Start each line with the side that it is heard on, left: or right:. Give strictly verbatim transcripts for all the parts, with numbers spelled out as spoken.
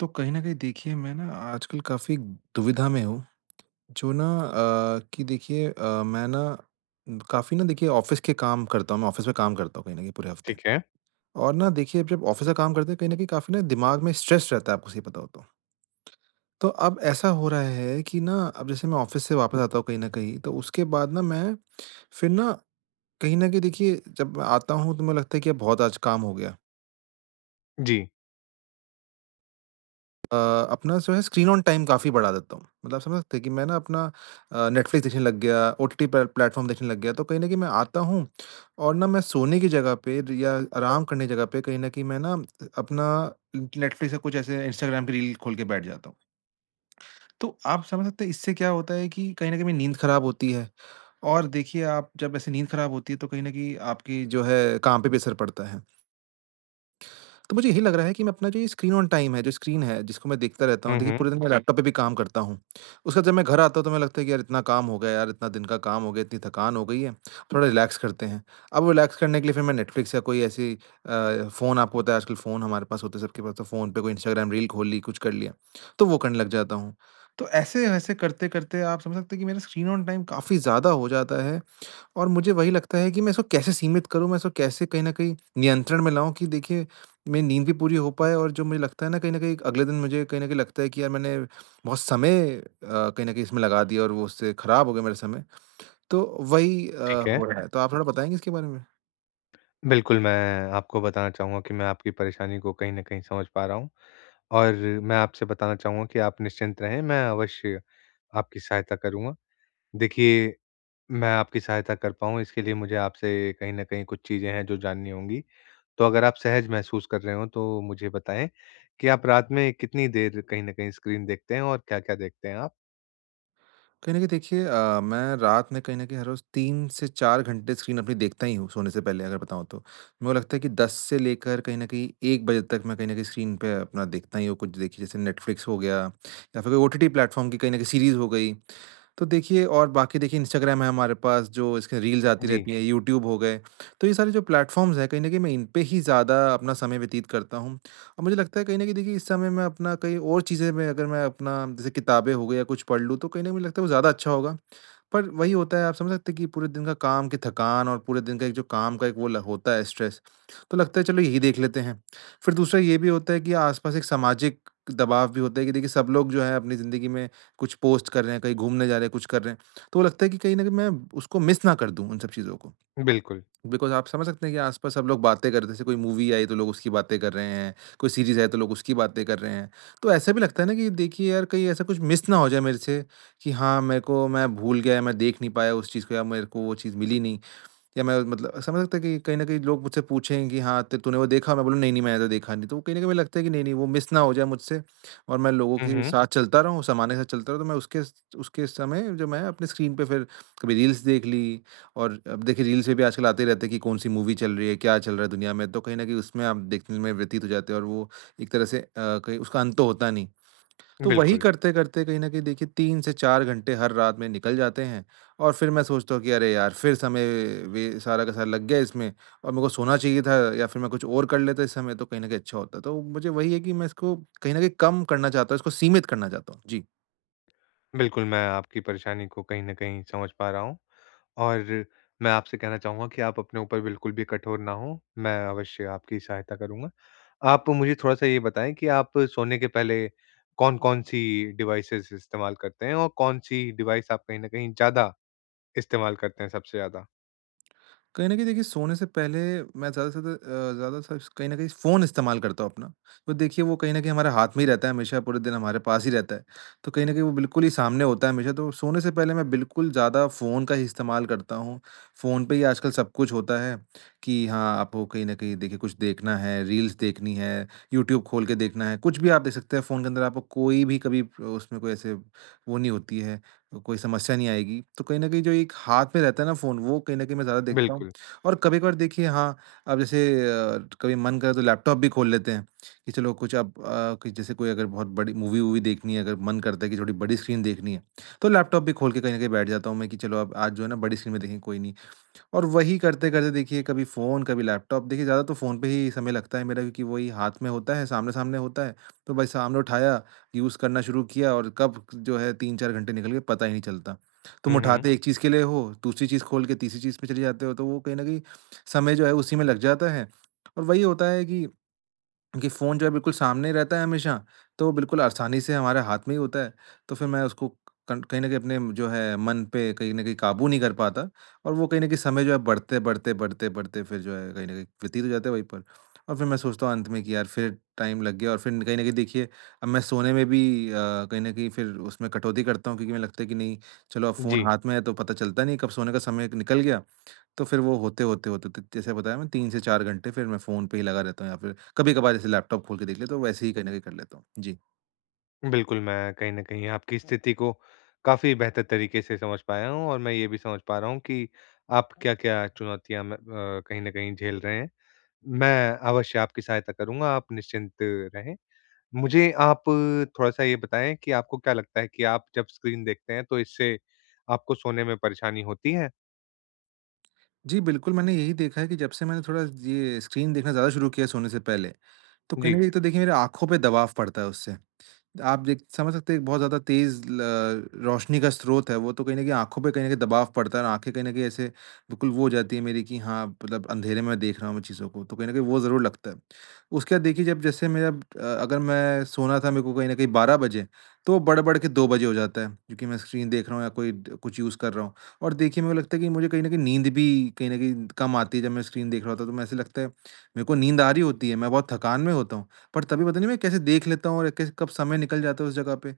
right: तो कहीं न कहीं देखिए मैं ना आजकल काफ़ी दुविधा में हूँ, जो ना अ, कि देखिए अ, मैं ना काफ़ी ना देखिए ऑफ़िस के काम करता हूँ, मैं ऑफ़िस में काम करता हूँ कहीं न कहीं पूरे हफ़्ते।
left: ठीक है।
right: और ना देखिए अब जब ऑफ़िस का काम करते हैं कहीं न कहीं काफ़ी ना दिमाग में स्ट्रेस रहता है, आपको सही बताऊँ तो। तो अब ऐसा हो रहा है कि ना अब जैसे मैं ऑफ़िस से वापस आता हूँ कहीं न कहीं, तो उसके बाद ना मैं फिर ना कहीं न कहीं देखिए जब मैं आता हूँ तो मुझे लगता है कि अब बहुत आज काम हो गया।
left: जी।
right: अ, अपना जो है स्क्रीन ऑन टाइम काफ़ी बढ़ा देता हूँ। मतलब समझ सकते हैं कि मैं ना अपना अ, नेटफ्लिक्स देखने लग गया, ओटीटी प्ले प्लेटफ़ॉर्म देखने लग गया, तो कहीं न कहीं मैं आता हूँ और ना मैं सोने की जगह पे र या आराम करने की जगह पे कहीं न कहीं मैं ना अपना नेटफ्लिक्स या कुछ ऐसे इंस्टाग्राम की रील खोल के बैठ जाता हूँ। तो आप समझ सकते हैं इससे क्या होता है कि कहीं न कहीं मेरी नींद खराब होती है और देखिए आप जब ऐसे नींद खराब होती है तो कहीं न कहीं आपकी जो है काम पे भी असर पड़ता है। तो मुझे यही लग रहा है कि मैं अपना जो ये स्क्रीन ऑन टाइम है, जो स्क्रीन है, जिसको मैं देखता रहता हूँ,
left: हुँ,
right: देखिए
left: हुँ।
right: पूरे दिन मैं हुँ। लैपटॉप पे भी काम करता हूँ। उसके बाद जब मैं घर आता हूँ तो मैं लगता है कि यार इतना काम हो गया यार, इतना दिन का काम हो गया, इतनी थकान हो गई है, थोड़ा रिलैक्स करते हैं। अब वो रिलैक्स करने के लिए फिर मैं नेटफ्लिक्स या कोई ऐसी अ, फ़ोन, आपको पता है आजकल फ़ोन हमारे पास होते हैं सबके पास, तो फ़ोन पे कोई इंस्टाग्राम रील खोल ली, कुछ कर लिया, तो वो करने लग जाता हूँ। तो ऐसे-वैसे करते-करते आप समझ सकते हैं कि मेरा स्क्रीन ऑन टाइम काफ़ी ज़्यादा हो जाता है। और मुझे वही लगता है कि मैं इसको कैसे सीमित करूँ, मैं इसको कैसे कहीं न कहीं नियंत्रण में लाऊँ कि देखिए, मेरी नींद भी पूरी हो पाए। और जो मुझे लगता है ना, कहीं न कहीं अगले दिन मुझे कहीं न कहीं लगता है कि यार मैंने बहुत समय अ, कहीं न कहीं इसमें लगा दिया और वो उससे खराब हो गया मेरा समय, तो वही अ,
left: ठीक है।
right: हो रहा है। तो आप थोड़ा बताएँगे इसके बारे में?
left: बिल्कुल, मैं आपको बताना चाहूँगा कि मैं आपकी परेशानी को कहीं न कहीं समझ पा रहा हूँ और मैं आपसे बताना चाहूँगा कि आप निश्चिंत रहें, मैं अवश्य आपकी सहायता करूँगा। देखिए, मैं आपकी सहायता कर पाऊँ इसके लिए मुझे आपसे कहीं न कहीं कुछ चीज़ें हैं जो जाननी होंगी। तो अगर आप सहज महसूस कर रहे हों तो मुझे बताएँ कि आप रात में कितनी देर कहीं न कहीं स्क्रीन देखते हैं और क्या-क्या देखते हैं आप?
right: कहीं न कहीं देखिए अ, मैं रात में कहीं न कहीं हर रोज़ तीन से चार घंटे स्क्रीन अपनी देखता ही हूँ सोने से पहले, अगर बताऊँ तो। मेरे को लगता है कि दस से लेकर कहीं न कहीं एक बजे तक मैं कहीं न कहीं स्क्रीन पे अपना देखता ही हूँ कुछ, देखिए जैसे नेटफ्लिक्स हो गया या फिर कोई ओटीटी प्लेटफ़ॉर्म की कहीं न कहीं सीरीज़ हो गई। तो देखिए और बाकी देखिए इंस्टाग्राम है हमारे पास जो, इसके रील्स आती
left: जी,
right: रहती हैं, यूट्यूब हो गए। तो ये सारे जो प्लेटफ़ॉर्म्स हैं कहीं न कहीं मैं इन पे ही ज़्यादा अपना समय व्यतीत करता हूँ। और मुझे लगता है कहीं न कहीं देखिए इस समय मैं अपना कहीं और चीज़ें में अगर मैं अपना जैसे किताबें हो गई या कुछ पढ़ लूँ तो कहीं न कहीं मुझे लगता है वो ज़्यादा अच्छा होगा। पर वही होता है, आप समझ सकते हैं कि पूरे दिन का काम की थकान और पूरे दिन का एक जो काम का एक वो ल होता है स्ट्रेस, तो लगता है चलो यही देख लेते हैं। फिर दूसरा ये भी होता है कि आस-पास एक सामाजिक दबाव भी होता है कि देखिए सब लोग जो है अपनी ज़िंदगी में कुछ पोस्ट कर रहे हैं, कहीं घूमने जा रहे हैं, कुछ कर रहे हैं। तो वो लगता है कि कहीं न कहीं मैं उसको मिस ना कर दूँ, उन सब चीज़ों को।
left: बिल्कुल।
right: बिकॉज़ आप समझ सकते हैं कि आस-पास सब लोग बातें कर रहे थे, जैसे कोई मूवी आई तो लोग उसकी बातें कर रहे हैं, कोई सीरीज़ आई तो लोग उसकी बातें कर रहे हैं। तो ऐसा भी लगता है ना कि देखिए यार कहीं ऐसा कुछ मिस ना हो जाए मेरे से, कि हाँ, मेरे को मैं भूल गया, मैं देख नहीं पाया उस चीज़ को या मेरे को वो चीज़ मिली नहीं। या मैं मतलब समझ सकता है कि कहीं न कहीं लोग मुझसे पूछें कि हाँ, त तूने वो देखा? मैं बोलूँ, "नहीं-नहीं, मैंने तो देखा नहीं।" तो वो कहीं न कहीं मुझे लगता है कि नहीं-नहीं, वो मिस ना हो जाए मुझसे और मैं लोगों
left: हुँ,
right: के
left: हुँ।
right: साथ चलता रहूँ, सामान्य के साथ चलता रहूँ, तो मैं उसके स उसके समय जो मैं अपने स्क्रीन पे फिर कभी रील्स देख ली। और अब देखिए रील्स में भी आजकल आते ही रहते हैं कि कौन-सी मूवी चल रही है, क्या चल रहा है दुनिया में, तो कहीं न कहीं उसमें आप देखने में व्यतीत हो जाते हैं और वो एक तरह से अ, कहीं उसका अंत तो होता नहीं। तो वही
left: बिल्कुल।
right: करते-करते कहीं न कहीं देखिए तीन से चार घंटे हर रात में निकल जाते हैं और फिर मैं सोचता हूँ कि अरे यार! फिर समय वे सारा का सारा लग गया इसमें और मेरे को सोना चाहिए था या फिर मैं कुछ और कर लेता इस समय तो कहीं न कहीं अच्छा होता। तो मुझे वही है कि मैं इसको कहीं न कहीं कम करना चाहता हूँ, इसको सीमित करना चाहता हूँ। जी।
left: बिल्कुल, मैं आपकी परेशानी को कहीं न कहीं समझ पा रहा हूँ और मैं आपसे कहना चाहूँगा कि आप अपने ऊपर बिल्कुल भी कठोर ना हों, मैं अवश्य आपकी सहायता करूँगा। आप मुझे थोड़ा-सा ये बताएँ कि आप सोने के पहले कौन-कौन सी डिवाइसेज़ इस्तेमाल करते हैं और कौन-सी डिवाइस आप कहीं न कहीं ज़्यादा इस्तेमाल करते हैं सबसे ज़्यादा?
right: कहीं न कहीं देखिए सोने से पहले मैं ज़्यादा से ज़्यादा अ, ज़्यादा सा कहीं न कहीं फ़ोन इस्तेमाल करता हूँ अपना। तो देखिए वो कहीं न कहीं हमारे हाथ में ही रहता है हमेशा, पूरे दिन हमारे पास ही रहता है। तो कहीं न कहीं वो बिल्कुल ही सामने होता है हमेशा, तो सोने से पहले मैं बिल्कुल ज़्यादा फ़ोन का ही इस्तेमाल करता हूँ। फ़ोन पे ही आजकल सब कुछ होता है कि हाँ, आपको कहीं न कहीं देखिए कुछ देखना है, रील्स देखनी है, यूट्यूब खोल के देखना है, कुछ भी आप देख सकते हैं फ़ोन के अंदर, आपको कोई भी कभी उसमें कोई ऐसे वो नहीं होती है, कोई समस्या नहीं आएगी। तो कहीं न कहीं जो एक हाथ में रहता है ना फ़ोन, वो कहीं न कहीं मैं ज़्यादा देखता हूँ।
left: बिल्कुल।
right: और कभी-कभार देखिए हाँ, अब जैसे अ, कभी मन करे तो लैपटॉप भी खोल लेते हैं कि चलो कुछ अब, अ, कि जैसे कोई अगर बहुत बड़ी मूवी-वूवी देखनी है, अगर मन करता है कि थोड़ी बड़ी स्क्रीन देखनी है, तो लैपटॉप भी खोल के कहीं न कहीं बैठ जाता हूँ मैं कि चलो अब आज जो है ना बड़ी स्क्रीन में देखेंगे कोई नहीं। और वही करते-करते देखिए कभी फ़ोन, कभी लैपटॉप, देखिए ज़्यादा तो फ़ोन पे ही समय लगता है मेरा क्योंकि वही हाथ में होता है, सामने-सामने होता है। तो भाई सामने उठाया, यूज़ करना शुरू किया और कब जो है तीन चार घंटे निकल गए पता ही नहीं चलता। तुम
left: हुँ, हुँ।
right: उठाते एक चीज़ के लिए हो, दूसरी चीज़ खोल के तीसरी चीज़ पे चले जाते हो, तो वो कहीं न कहीं समय जो है उसी में लग जाता है। और वही होता है कि क्योंकि फ़ोन जो है बिल्कुल सामने ही रहता है हमेशा, तो वो बिल्कुल आसानी से हमारे हाथ में ही होता है। तो फिर मैं उसको कन कहीं न कहीं अपने जो है मन पे कहीं न कहीं काबू नहीं कर पाता और वो कहीं न कहीं समय जो है बढ़ते, बढ़ते, बढ़ते, बढ़ते फिर जो है कहीं न कहीं व्यतीत हो जाता है वहीं पर। और फिर मैं सोचता हूँ अंत में कि यार फिर टाइम लग गया और फिर कहीं न कहीं देखिए अब मैं सोने में भी अ, कहीं न कहीं फिर उसमें कटौती करता हूँ क्योंकि मुझे लगता है कि नहीं, चलो अब फ़ोन
left: जी।
right: हाथ में है तो पता चलता नहीं कब सोने का समय निकल गया, तो फिर वो होते-होते, होते-होते जैसे बताया मैं तीन से चार घंटे फिर मैं फ़ोन पे ही लगा रहता हूँ या फिर कभी-कभार जैसे लैपटॉप खोल के देख लिया तो वैसे ही कहीं न कहीं कर लेता हूँ। जी।
left: बिल्कुल, मैं कहीं न कहीं आपकी स्थिति को काफ़ी बेहतर तरीके से समझ पाया हूँ और मैं ये भी समझ पा रहा हूँ कि आप क्या-क्या चुनौतियाँ म अ, कहीं न कहीं झेल रहे हैं। मैं अवश्य आपकी सहायता करूँगा, आप निश्चिंत रहें। मुझे आप थोड़ा-सा ये बताएँ कि आपको क्या लगता है कि आप जब स्क्रीन देखते हैं तो इससे आपको सोने में परेशानी होती है?
right: जी, बिल्कुल, मैंने यही देखा है कि जब से मैंने थोड़ा ये स्क्रीन देखना ज़्यादा शुरू किया है सोने से पहले, तो कहीं
left: जी,
right: न कहीं एक तो देखिए मेरी आँखों पे दबाव पड़ता है उससे। आप देख समझ सकते हैं एक बहुत ज़्यादा तेज़ ल रोशनी का स्रोत है वो, तो कहीं न कहीं आँखों पे कहीं न कहीं दबाव पड़ता है और आँखें कहीं न कहीं ऐसे बिल्कुल वो हो जाती है मेरी कि हाँ, मतलब अंधेरे में देख रहा हूँ मैं चीज़ों को, तो कहीं न कहीं वो ज़रूर लगता है। उसके बाद देखिए जब जैसे मैं अब अ, अगर मैं सोना था मेरे को कहीं न कहीं बारह बजे, तो बढ़-बढ़ के दो बजे हो जाता है, क्योंकि मैं स्क्रीन देख रहा हूँ या कोई ड कुछ यूज़ कर रहा हूँ। और देखिए मेरे को लगता है कि मुझे कहीं न कहीं नींद भी कहीं न कहीं कम आती है जब मैं स्क्रीन देख रहा होता हूँ, तो मैं ऐसे लगता है, मेरे को नींद आ रही होती है, मैं बहुत थकान में होता हूँ, पर तभी पता नहीं मैं कैसे देख लेता हूँ और कैसे कब समय निकल जाता है उस जगह पे।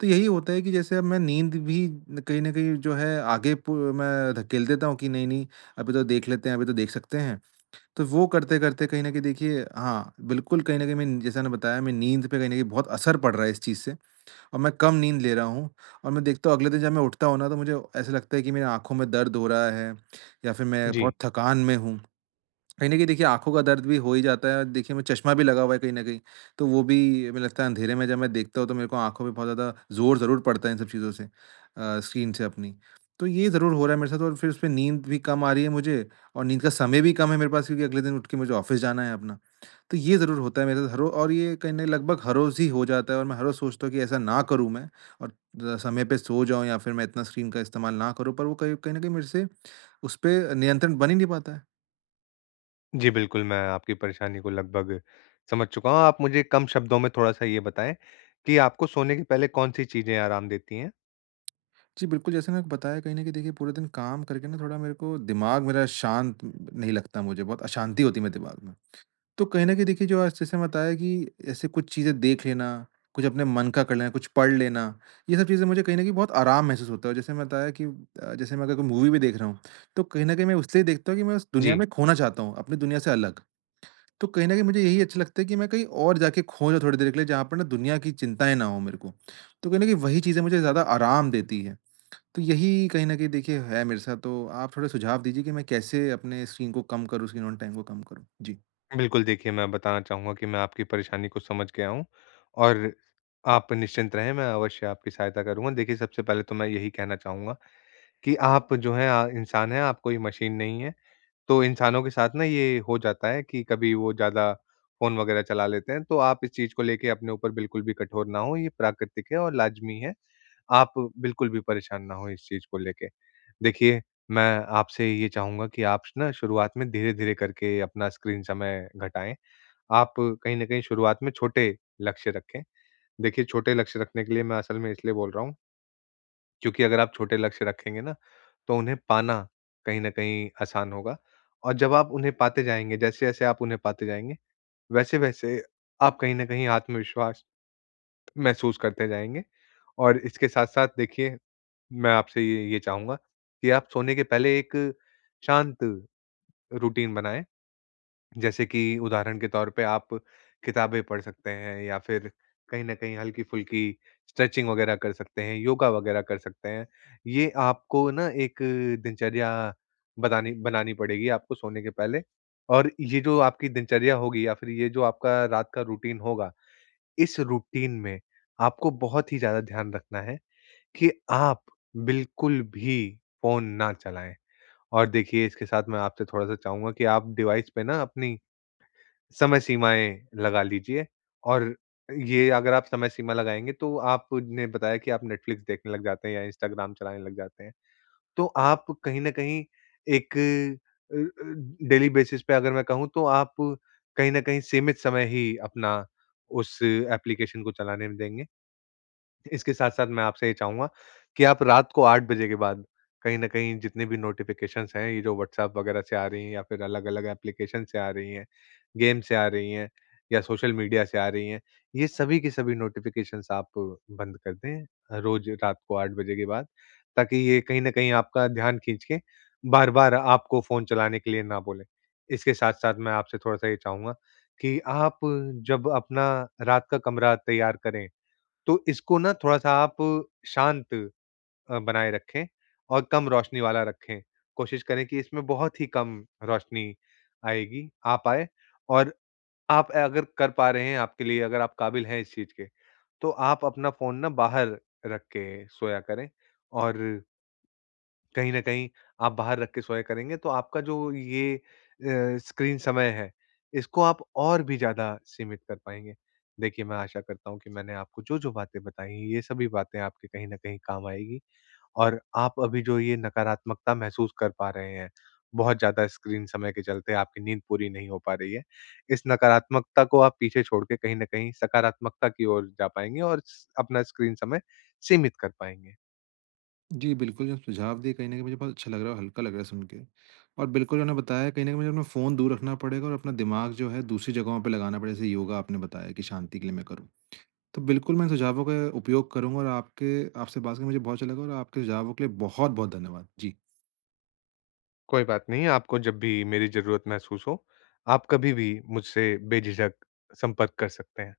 right: तो यही होता है कि जैसे अब मैं नींद भी न- कहीं न कहीं जो है आगे पु मैं धकेल देता हूँ कि नहीं-नहीं अभी तो देख लेते हैं, अभी तो देख सकते हैं। तो वो करते-करते कहीं न कहीं देखिए हाँ, बिल्कुल कहीं न कहीं मैं जैसा मैंने बताया मैं नींद पे कहीं न कहीं बहुत असर पड़ रहा है इस चीज़ से और मैं कम नींद ले रहा हूँ। और मैं देखता हूँ अगले दिन जब मैं उठता हूँ ना तो मुझे ऐसा लगता है कि मेरी आँखों में दर्द हो रहा है या फिर मैं
left: जी।
right: बहुत थकान में हूँ। कहीं न कहीं देखिए आँखों का दर्द भी हो ही जाता है। देखिए मैं चश्मा भी लगा हुआ है कहीं न कहीं, तो वो भी मुझे लगता है अंधेरे में जब मैं देखता हूँ तो मेरे को आँखों पे बहुत ज़्यादा ज़ोर ज़रूर पड़ता है इन सब चीज़ों से अ, स्क्रीन से अपनी। तो ये ज़रूर हो रहा है मेरे साथ और फिर उसमें नींद भी कम आ रही है मुझे और नींद का समय भी कम है मेरे पास क्योंकि अगले दिन उठ के मुझे ऑफ़िस जाना है अपना। तो ये ज़रूर होता है मेरे साथ हर रो और ये कहीं न कहीं लगभग हर रोज़ ही हो जाता है और मैं हर रोज़ सोचता हूँ कि ऐसा ना करूँ मैं और ज़रा समय पे सो जाऊँ या फिर मैं इतना स्क्रीन का इस्तेमाल ना करूँ, पर वो कहीं कहीं न कहीं मेरे से उस पे नियंत्रण बन ही नहीं पाता है।
left: जी, बिल्कुल, मैं आपकी परेशानी को लगभग समझ चुका हूँ। आप मुझे कम शब्दों में थोड़ा-सा ये बताएँ कि आपको सोने के पहले कौन-सी चीज़ें आराम देती हैं?
right: जी, बिल्कुल, जैसे मैंने आपको बताया कहीं न कहीं देखिए पूरे दिन काम करके ना थोड़ा मेरे को दिमाग मेरा शांत नहीं लगता मुझे, बहुत अशांति होती है मेरे दिमाग में। तो कहीं न कहीं देखिए जो आज जैसे मैं बताया कि ऐसे कुछ चीज़ें देख लेना, कुछ अपने मन का कर लेना, कुछ पढ़ लेना, ये सब चीज़ें मुझे कहीं न कहीं बहुत आराम महसूस होता है। जैसे मैं बताया कि अ, जैसे मैं अगर कोई मूवी भी देख रहा हूँ, तो कहीं न कहीं मैं इसलिए देखता हूँ कि मैं उस
left: जी।
right: दुनिया में खोना चाहता हूँ, अपनी दुनिया से अलग। तो कहीं न कहीं मुझे यही अच्छा लगता है कि मैं कहीं और जाके खो जाऊँ थोड़ी देर के लिए, जहाँ पर ना दुनिया की चिंताएँ ना हों मेरे को। तो कहीं न कहीं वही चीज़ें मुझे ज़्यादा आराम देती हैं। तो यही कहीं न कहीं देखिए है मेरे साथ, तो आप थोड़े सुझाव दीजिए कि मैं कैसे अपने स्क्रीन को कम करूँ, स्क्रीन ऑन टाइम को कम करूँ? जी।
left: बिल्कुल, देखिए, मैं बताना चाहूँगा कि मैं आपकी परेशानी को समझ गया हूँ और आप निश्चिंत रहें, मैं अवश्य आपकी सहायता करूँगा। देखिए, सबसे पहले तो मैं यही कहना चाहूँगा कि आप जो हैं अ, इंसान हैं, आप कोई मशीन नहीं हैं। तो इंसानों के साथ ना ये हो जाता है कि कभी वो ज़्यादा फ़ोन वग़ैरह चला लेते हैं, तो आप इस चीज़ को लेके अपने ऊपर बिल्कुल भी कठोर ना हों, ये प्राकृतिक है और लाज़मी है। आप बिल्कुल भी परेशान ना हों इस चीज़ को लेके। देखिए, मैं आपसे ये चाहूँगा कि आप ना शुरुआत में धीरे-धीरे करके अपना स्क्रीन समय घटाएँ। आप कहीं न कहीं शुरुआत में छोटे लक्ष्य रखें। देखिए, छोटे लक्ष्य रखने के लिए मैं असल में इसलिए बोल रहा हूँ, क्योंकि अगर आप छोटे लक्ष्य रखेंगे ना, तो उन्हें पाना कहीं न कहीं आसान होगा और जब आप उन्हें पाते जाएँगे, जैसे-जैसे आप उन्हें पाते जाएँगे, वैसे-वैसे आप कहीं न कहीं आत्मविश्वास महसूस करते जाएँगे। और इसके साथ-साथ, देखिए, मैं आपसे ये ये चाहूँगा कि आप सोने के पहले एक शांत रूटीन बनाएँ। जैसे कि उदाहरण के तौर पे, आप किताबें पढ़ सकते हैं या फिर कहीं न कहीं हल्की-फुल्की स्ट्रेचिंग वगैरह कर सकते हैं, योगा वगैरह कर सकते हैं। ये आपको ना एक दिनचर्या बतानी बनानी पड़ेगी आपको सोने के पहले, और ये जो आपकी दिनचर्या होगी या फिर ये जो आपका रात का रूटीन होगा, इस रूटीन में आपको बहुत ही ज़्यादा ध्यान रखना है कि आप बिल्कुल भी फ़ोन ना चलाएँ। और देखिए, इसके साथ मैं आपसे थोड़ा-सा चाहूँगा कि आप डिवाइस पे ना अपनी समय सीमाएँ लगा लीजिए। और ये अगर आप समय सीमा लगाएँगे, तो आपने बताया कि आप नेटफ्लिक्स देखने लग जाते हैं या इंस्टाग्राम चलाने लग जाते हैं। तो आप कहीं न कहीं एक अ अ, डेली बेसिस पे, अगर मैं कहूँ, तो आप कहीं न कहीं सीमित समय ही अपना उस एप्लीकेशन को चलाने में देंगे? इसके साथ-साथ मैं आपसे ये चाहूँगा कि आप रात को आठ बजे के बाद, कहीं न कहीं जितने भी नोटिफ़िकेशंस हैं, ये जो व्हाट्सऐप वगैरह से आ रही हैं या फिर अलग-अलग एप्लीकेशन से आ रही हैं, गेम से आ रही हैं या सोशल मीडिया से आ रही हैं, ये सभी की सभी नोटिफ़िकेशंस आप बंद कर दें, अ, रोज़ रात को आठ बजे के बाद, ताकि ये कहीं न कहीं आपका ध्यान खींच के बार-बार आपको फ़ोन चलाने के लिए ना बोलें। इसके साथ-साथ मैं आपसे थोड़ा-सा ये चाहूँगा कि आप जब अपना रात का कमरा तैयार करें, तो इसको ना थोड़ा-सा आप शांत अ, बनाए रखें और कम रोशनी वाला रखें। कोशिश करें कि इसमें बहुत ही कम रोशनी आएगी आ पाए। और आप अगर कर पा रहे हैं, आपके लिए अगर आप काबिल हैं इस चीज़ के, तो आप अपना फ़ोन ना बाहर रख के सोया करें। और कहीं न कहीं आप बाहर रख के सोया करेंगे, तो आपका जो ये अ, स्क्रीन समय है, इसको आप और भी ज़्यादा सीमित कर पाएँगे। देखिए, मैं आशा करता हूँ कि मैंने आपको जो-जो बातें बताई हैं, ये सभी बातें आपके कहीं न कहीं काम आएगी, और आप अभी जो ये नकारात्मकता महसूस कर पा रहे हैं, बहुत ज़्यादा स्क्रीन समय के चलते आपकी नींद पूरी नहीं हो पा रही है, इस नकारात्मकता को आप पीछे छोड़ के कहीं न कहीं सकारात्मकता की ओर जा पाएँगे और स अपना स्क्रीन समय सीमित कर पाएँगे।
right: जी, बिल्कुल, जो सुझाव दिए कहीं न कहीं मुझे बहुत अच्छा लग रहा है और हल्का लग रहा है सुन के। और बिल्कुल आपने बताया कहीं न कहीं मुझे अपना फ़ोन दूर रखना पड़ेगा और अपना दिमाग जो है दूसरी जगहों पे लगाना पड़ेगा, जैसे योगा आपने बताया कि शांति के लिए मैं करूँ। तो बिल्कुल मैं इन सुझावों का उपयोग करूँगा और आपके आपसे बात करके मुझे बहुत अच्छा लगा और आपके सुझावों के लिए बहुत-बहुत धन्यवाद। जी।
left: कोई बात नहीं, आपको जब भी मेरी ज़रूरत महसूस हो, आप कभी भी मुझसे बेझिझक संपर्क कर सकते हैं।